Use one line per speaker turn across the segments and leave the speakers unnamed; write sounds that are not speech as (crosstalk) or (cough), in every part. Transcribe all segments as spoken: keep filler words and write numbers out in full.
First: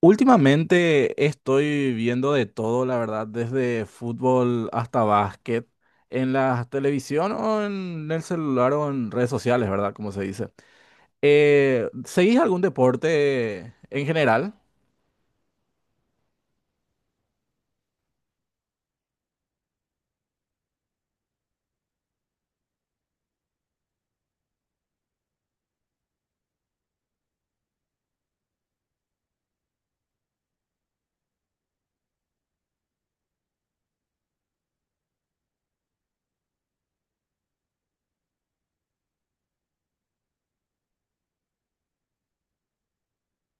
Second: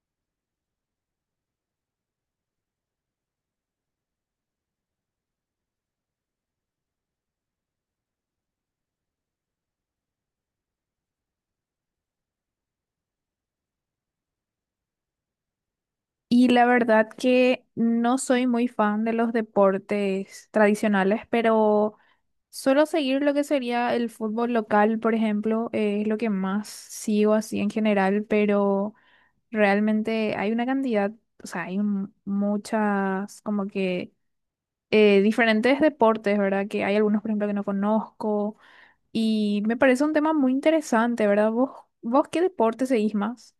Últimamente estoy viendo de todo, la verdad, desde fútbol hasta básquet, en la televisión o en el celular o en redes sociales, ¿verdad? Como se dice. Eh, ¿seguís algún deporte en general?
Y la verdad que no soy muy fan de los deportes tradicionales, pero suelo seguir lo que sería el fútbol local, por ejemplo, eh, es lo que más sigo así en general, pero realmente hay una cantidad, o sea, hay un- muchas como que eh, diferentes deportes, ¿verdad? Que hay algunos, por ejemplo, que no conozco y me parece un tema muy interesante, ¿verdad? ¿Vos, vos qué deporte seguís más?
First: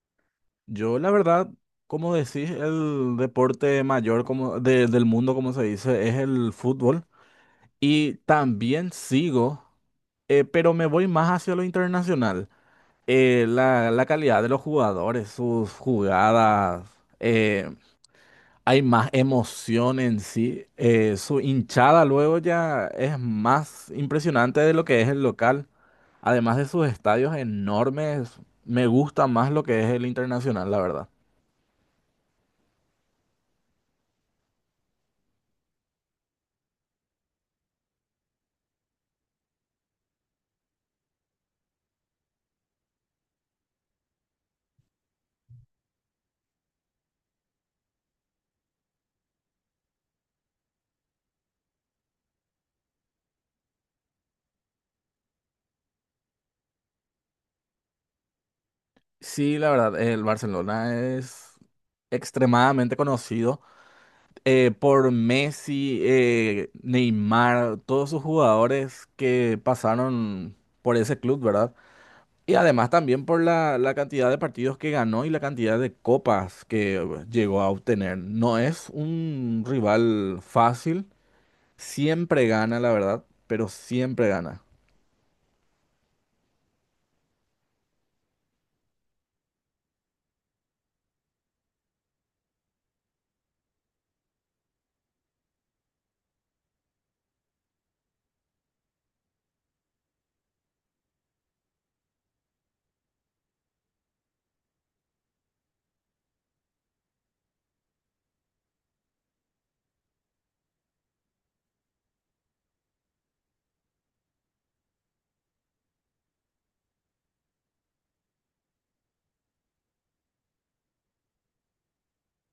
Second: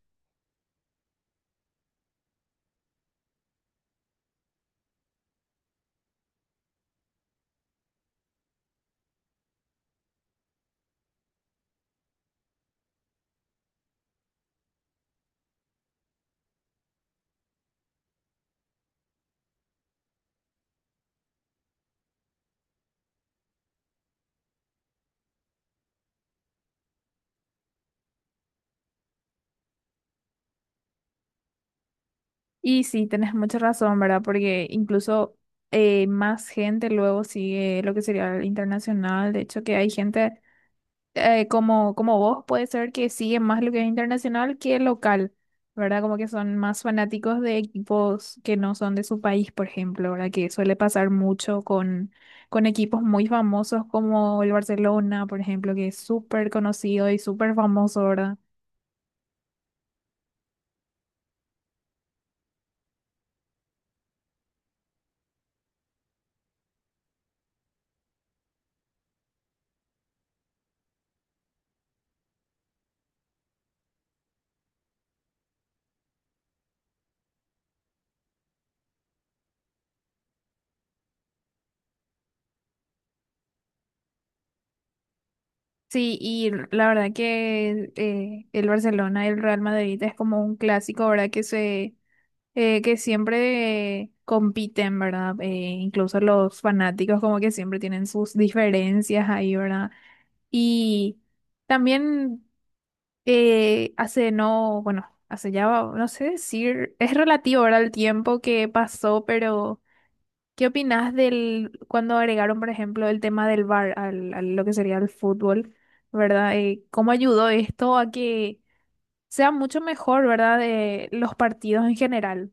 Yo, la verdad, como decís, el deporte mayor como de- del mundo, como se dice, es el fútbol. Y también sigo, eh, pero me voy más hacia lo internacional. eh, la, la calidad de los jugadores, sus jugadas, eh, hay más emoción en sí. Eh, su hinchada luego ya es más impresionante de lo que es el local. Además de sus estadios enormes, me gusta más lo que es el internacional, la verdad.
Y sí, tenés mucha razón, ¿verdad? Porque incluso eh, más gente luego sigue lo que sería el internacional. De hecho, que hay gente eh, como, como vos, puede ser que sigue más lo que es internacional que local, ¿verdad? Como que son más fanáticos de equipos que no son de su país, por ejemplo, ¿verdad? Que suele pasar mucho con, con equipos muy famosos como el Barcelona, por ejemplo, que es súper conocido y súper famoso, ¿verdad?
Sí, la verdad, el Barcelona es extremadamente conocido, eh, por Messi, eh, Neymar, todos sus jugadores que pasaron por ese club, ¿verdad? Y además también por la, la cantidad de partidos que ganó y la cantidad de copas que eh, llegó a obtener. No es un rival fácil, siempre gana, la verdad, pero siempre gana.
Sí, y la verdad que eh, el Barcelona y el Real Madrid es como un clásico, ¿verdad? Que se eh, que siempre compiten, ¿verdad? Eh, incluso los fanáticos como que siempre tienen sus diferencias ahí, ¿verdad? Y también eh, hace no, bueno, hace ya, no sé decir, es relativo, ¿verdad? El tiempo que pasó, pero ¿qué opinás del cuando agregaron, por ejemplo, el tema del bar al, a lo que sería el fútbol, ¿verdad? Eh, ¿cómo ayudó esto a que sea mucho mejor, ¿verdad? De los partidos en general.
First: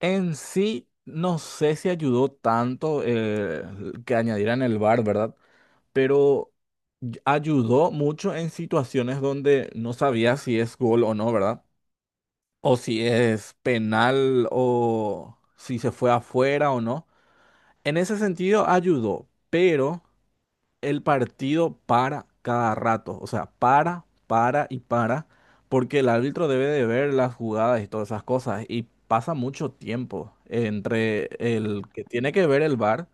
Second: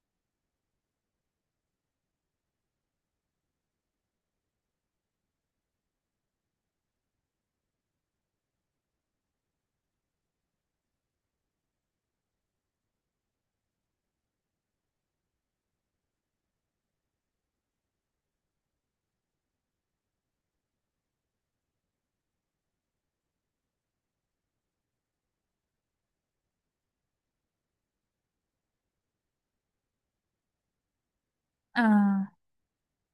En sí, no sé si ayudó tanto eh, que añadieran el V A R, ¿verdad? Pero y- ayudó mucho en situaciones donde no sabía si es gol o no, ¿verdad? O si es penal o si se fue afuera o no. En ese sentido ayudó, pero el partido para cada rato, o sea, para, para y para, porque el árbitro debe de ver las jugadas y todas esas cosas, y pasa mucho tiempo entre el que tiene
Ah,
que ver el V A R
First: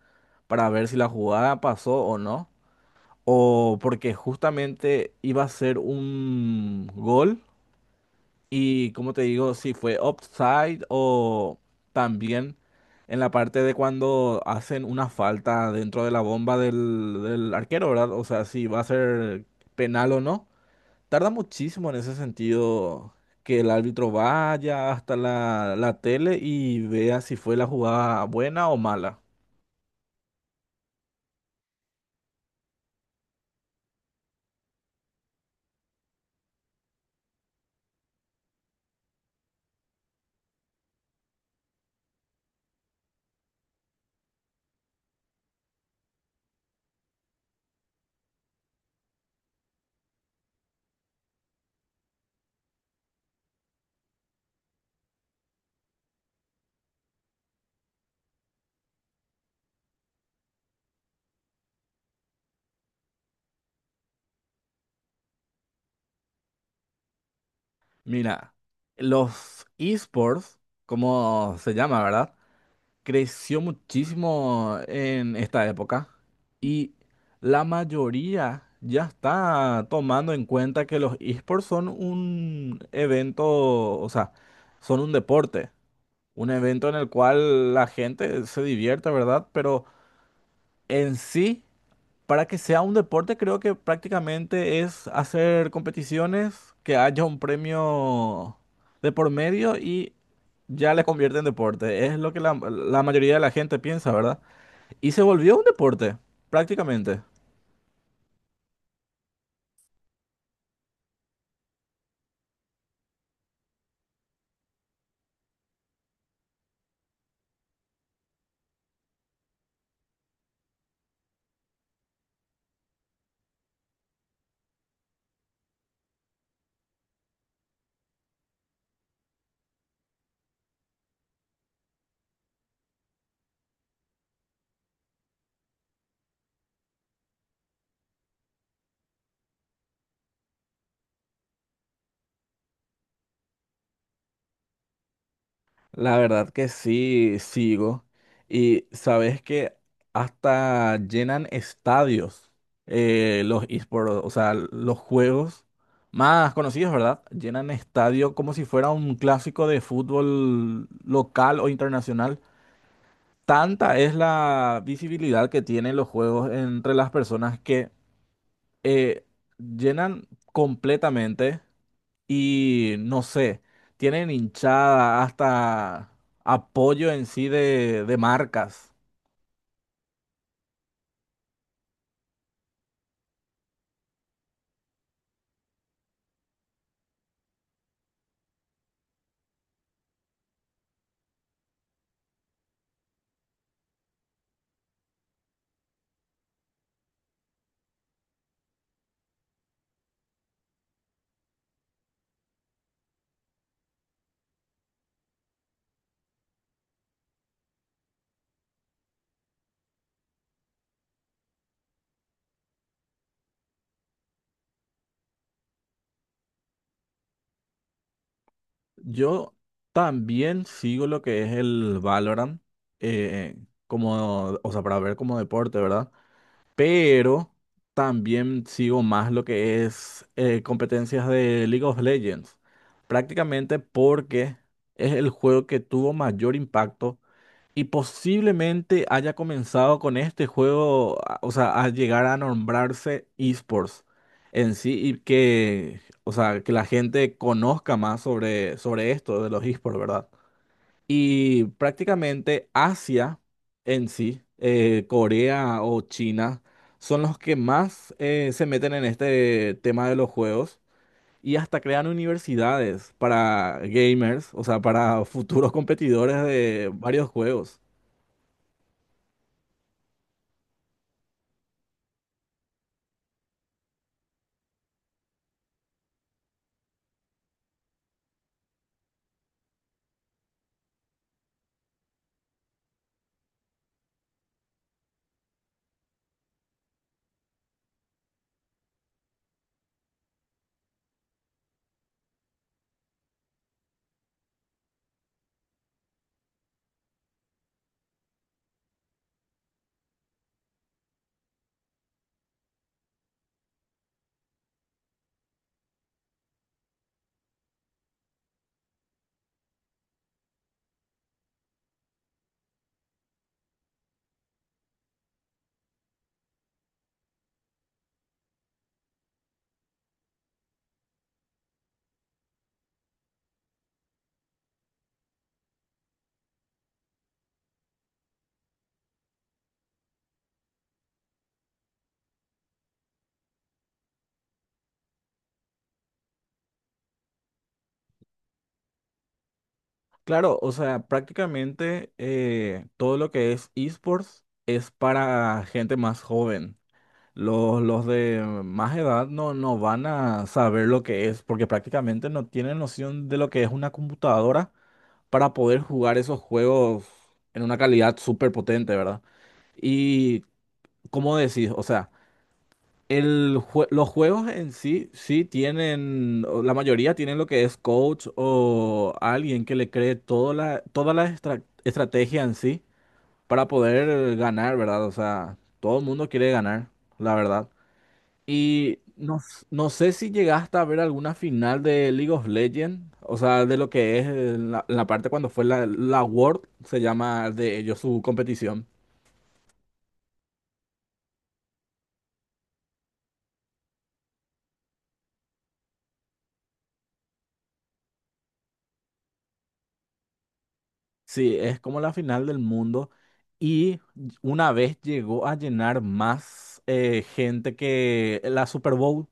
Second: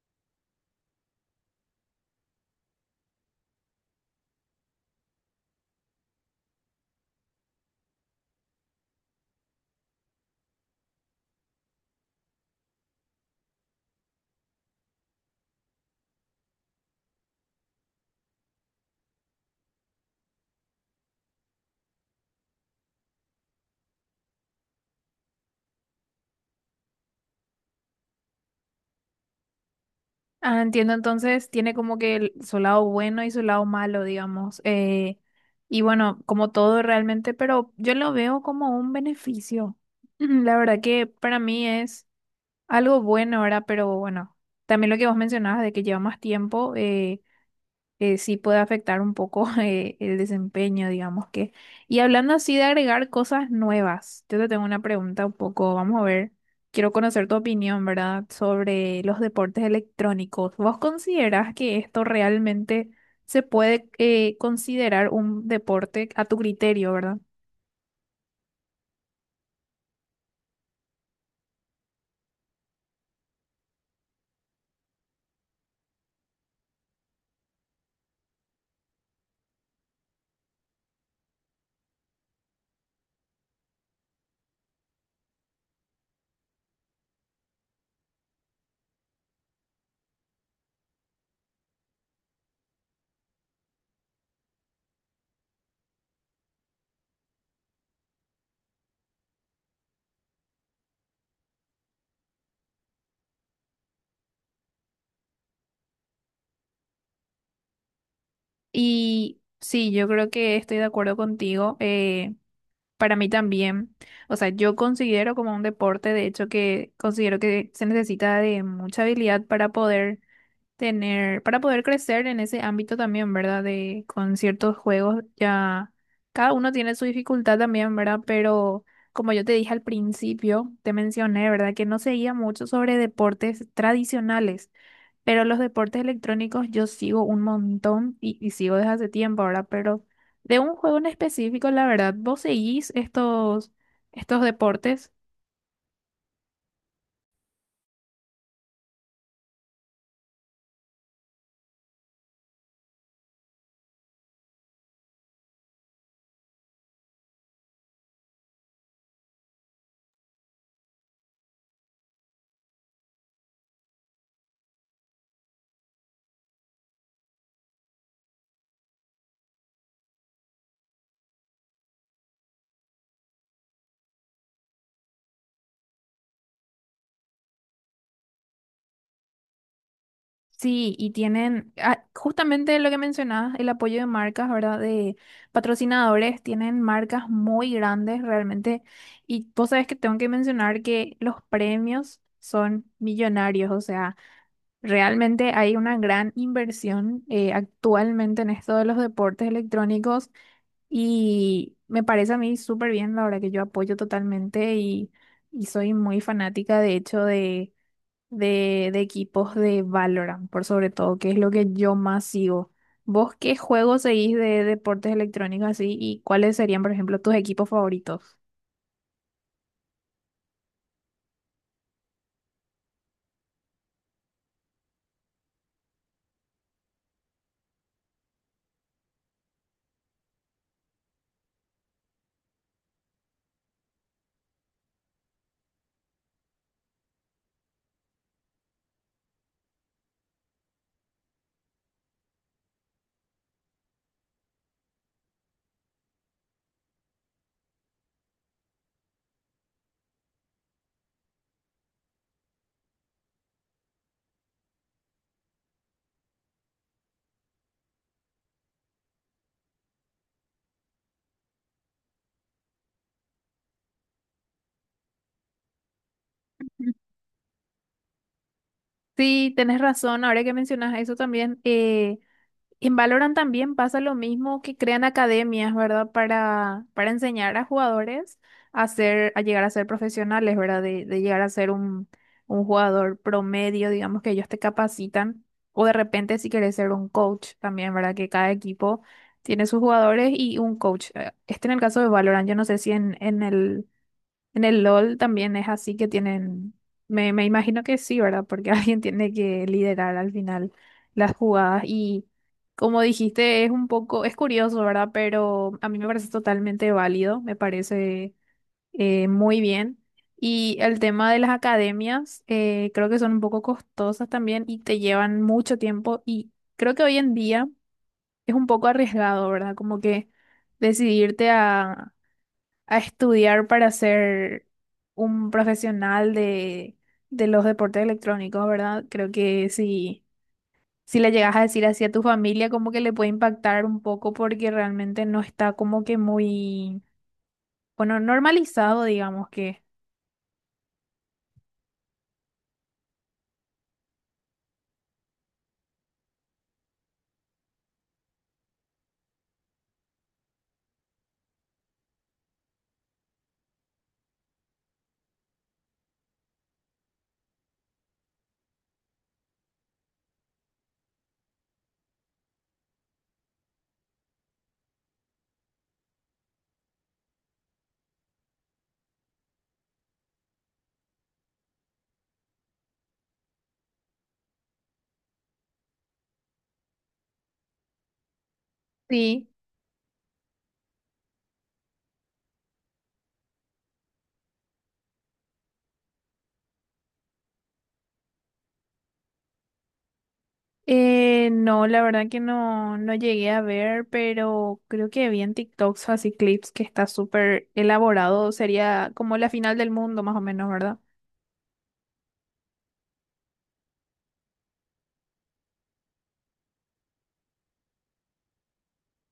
para ver si la jugada pasó o no, o porque justamente iba a ser un gol y como te digo, si fue offside o también en la parte de cuando hacen una falta dentro de la bomba del, del arquero, ¿verdad? O sea, si va a ser penal o no. Tarda muchísimo en ese sentido que el árbitro vaya hasta la, la tele y vea si fue la jugada buena o mala.
Ah, entiendo, entonces tiene como que el- su lado bueno y su lado malo, digamos. Eh, y bueno, como todo realmente, pero yo lo veo como un beneficio. (clears throat) Mm, la verdad que para mí es algo bueno, ¿verdad? Pero bueno, también lo que vos mencionabas de que lleva más tiempo. Eh eh, sí puede afectar un poco (laughs) eh, el desempeño, digamos que. Y hablando así de agregar cosas nuevas, yo te tengo una pregunta un poco, vamos a ver, quiero conocer tu opinión, ¿verdad? Sobre los deportes electrónicos. ¿Vos considerás que esto realmente se puede eh, considerar un deporte a tu criterio, ¿verdad?
Mira, los esports, como se llama, ¿verdad? Creció muchísimo en esta época y la mayoría ya está tomando en cuenta que los esports son un evento, o sea, son un deporte, un evento en el cual la gente se divierte, ¿verdad? Pero en sí, para que sea un deporte, creo que prácticamente es hacer competiciones, que haya un premio de por medio y ya le convierte en deporte. Es lo que la, la mayoría de la gente piensa, ¿verdad? Y se volvió un deporte, prácticamente.
Y sí, yo creo que estoy de acuerdo contigo. eh, Para mí también, o sea, yo considero como un deporte, de hecho, que considero que se necesita de mucha habilidad para poder tener, para poder crecer en ese ámbito también, ¿verdad? De con ciertos juegos ya cada uno tiene su dificultad también, ¿verdad? Pero como yo te dije al principio, te mencioné, ¿verdad? Que no seguía mucho sobre deportes tradicionales. Pero los deportes electrónicos yo sigo un montón y, y sigo desde hace tiempo ahora, pero de un juego en específico, la verdad, vos seguís estos, estos deportes,
La verdad que sí, sigo. Y sabes que hasta llenan estadios, eh, los esports, o sea, los juegos más conocidos, ¿verdad? Llenan estadio como si fuera un clásico de fútbol local o internacional. Tanta es la visibilidad que tienen los juegos entre las personas que eh, llenan completamente y no sé, tienen hinchada, hasta apoyo en sí de, de marcas.
sí, y tienen ah, justamente lo que mencionabas, el apoyo de marcas, ¿verdad? De patrocinadores, tienen marcas muy grandes realmente, y vos sabés que tengo que mencionar que los premios son millonarios, o sea, realmente hay una gran inversión eh, actualmente en esto de los deportes electrónicos. Y me parece a mí súper bien, la verdad que yo apoyo totalmente y, y soy muy fanática, de hecho, de, de, de equipos de Valorant, por sobre todo, que es lo que yo más sigo. ¿Vos qué juegos seguís de deportes electrónicos así y cuáles serían, por ejemplo, tus equipos favoritos?
Yo también sigo lo que es el Valorant, eh, como, o sea, para ver como deporte, ¿verdad? Pero también sigo más lo que es eh, competencias de League of Legends, prácticamente porque es el juego que tuvo mayor impacto y posiblemente haya comenzado con este juego, a- o sea, a llegar a nombrarse esports en sí y que, o sea, que la gente conozca más sobre, sobre esto de los esports, ¿verdad? Y prácticamente Asia en sí, eh, Corea o China, son los que más eh, se meten en este tema de los juegos y hasta crean universidades para gamers, o sea, para (laughs) futuros competidores de varios juegos.
Sí, tenés razón, ahora que mencionas eso también, eh, en Valorant también pasa lo mismo que crean academias, ¿verdad? Para, para enseñar a jugadores a ser, a llegar a ser profesionales, ¿verdad? De, de llegar a ser un, un jugador promedio, digamos que ellos te capacitan. O de repente si quieres ser un coach también, ¿verdad? Que cada equipo tiene sus jugadores y un coach. Eh, Este en el caso de Valorant, yo no sé si en, en el en el LOL también es así que tienen, me, me imagino que sí, ¿verdad? Porque (laughs) alguien tiene que liderar al final las jugadas y como dijiste, es un poco, es curioso, ¿verdad? Pero a mí me parece totalmente válido, me parece eh, muy bien. Y el tema de las academias, eh, creo que son un poco costosas también y te llevan mucho tiempo y creo que hoy en día es un poco arriesgado, ¿verdad? Como que decidirte a a estudiar para ser un profesional de, de los deportes electrónicos, ¿verdad? Creo que si, si le llegas a decir así a tu familia, como que le puede impactar un poco porque realmente no está como que muy, bueno, normalizado, digamos que.
Claro, o sea, prácticamente eh, todo lo que es esports es para gente más joven. Los, los de más edad no, no van a saber lo que es, porque prácticamente no tienen noción de lo que es una computadora para poder jugar esos juegos en una calidad súper potente, ¿verdad? Y ¿cómo decís? O sea, el jue- los juegos en sí, sí tienen, o la mayoría tienen lo que es coach o alguien que le cree toda la, toda la estra- estrategia en sí para poder ganar, ¿verdad? O sea, todo el mundo quiere ganar, la verdad. Y no,
Sí.
s- no sé si llegaste a ver alguna final de League of Legends, o sea, de lo que es eh, la, la parte cuando fue la, la World, se llama de ellos su competición.
Eh, no, la verdad que no, no llegué a ver, pero creo que vi en TikToks así clips que está súper elaborado, sería como la final del mundo más o menos, ¿verdad?
Sí, es como la final del mundo y una vez llegó a llenar más eh, gente que la Super Bowl,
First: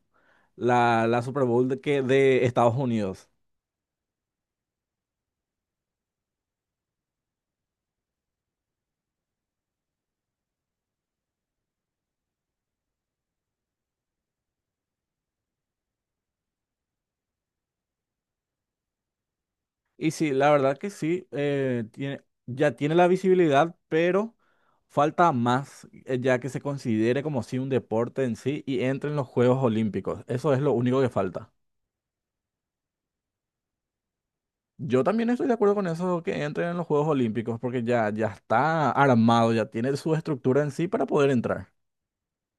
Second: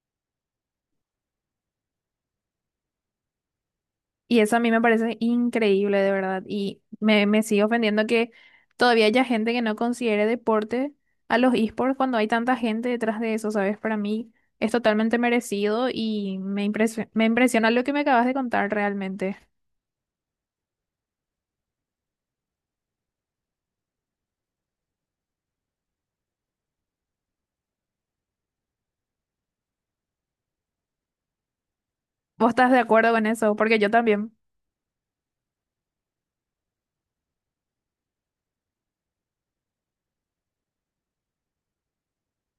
la, la Super Bowl de, que de Estados Unidos.
Y eso a mí me parece increíble, de verdad. Y me, me sigue ofendiendo que todavía haya gente que no considere deporte a los esports cuando hay tanta gente detrás de eso, ¿sabes? Para mí es totalmente merecido y me impresio- me impresiona lo que me acabas de contar realmente.
Y sí, la verdad que sí, eh, tiene, ya tiene la visibilidad, pero falta más, eh, ya que se considere como si un deporte en sí y entre en los Juegos Olímpicos. Eso es lo único que falta.
¿Vos estás de acuerdo con eso? Porque yo también.
Yo también estoy de acuerdo con eso, que entre en los Juegos Olímpicos, porque ya, ya está armado, ya tiene su estructura en sí para poder entrar.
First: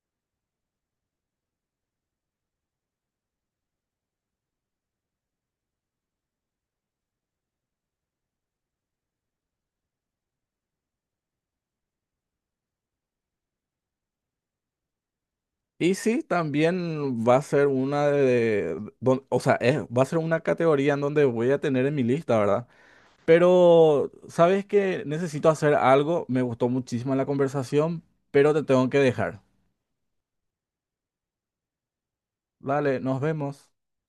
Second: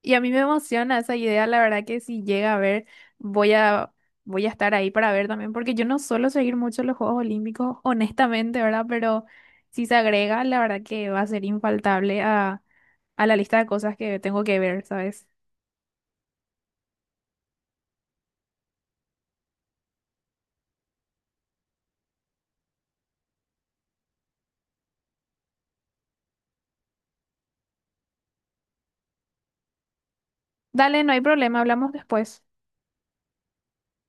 Y a mí me emociona esa idea, la verdad que si llega a ver, voy a, voy a estar ahí para ver también, porque yo no suelo seguir mucho los Juegos Olímpicos, honestamente, ¿verdad? Pero si se agrega, la verdad que va a ser infaltable a, a la lista de cosas que tengo que ver, ¿sabes?
Y sí, también va a ser una de, don- o sea, es- va a ser una categoría en donde voy a tener en mi lista, ¿verdad? Pero, ¿sabes qué? Necesito hacer algo. Me gustó muchísimo la conversación, pero te tengo que dejar.
Dale, no hay problema, hablamos después.
Dale, nos vemos.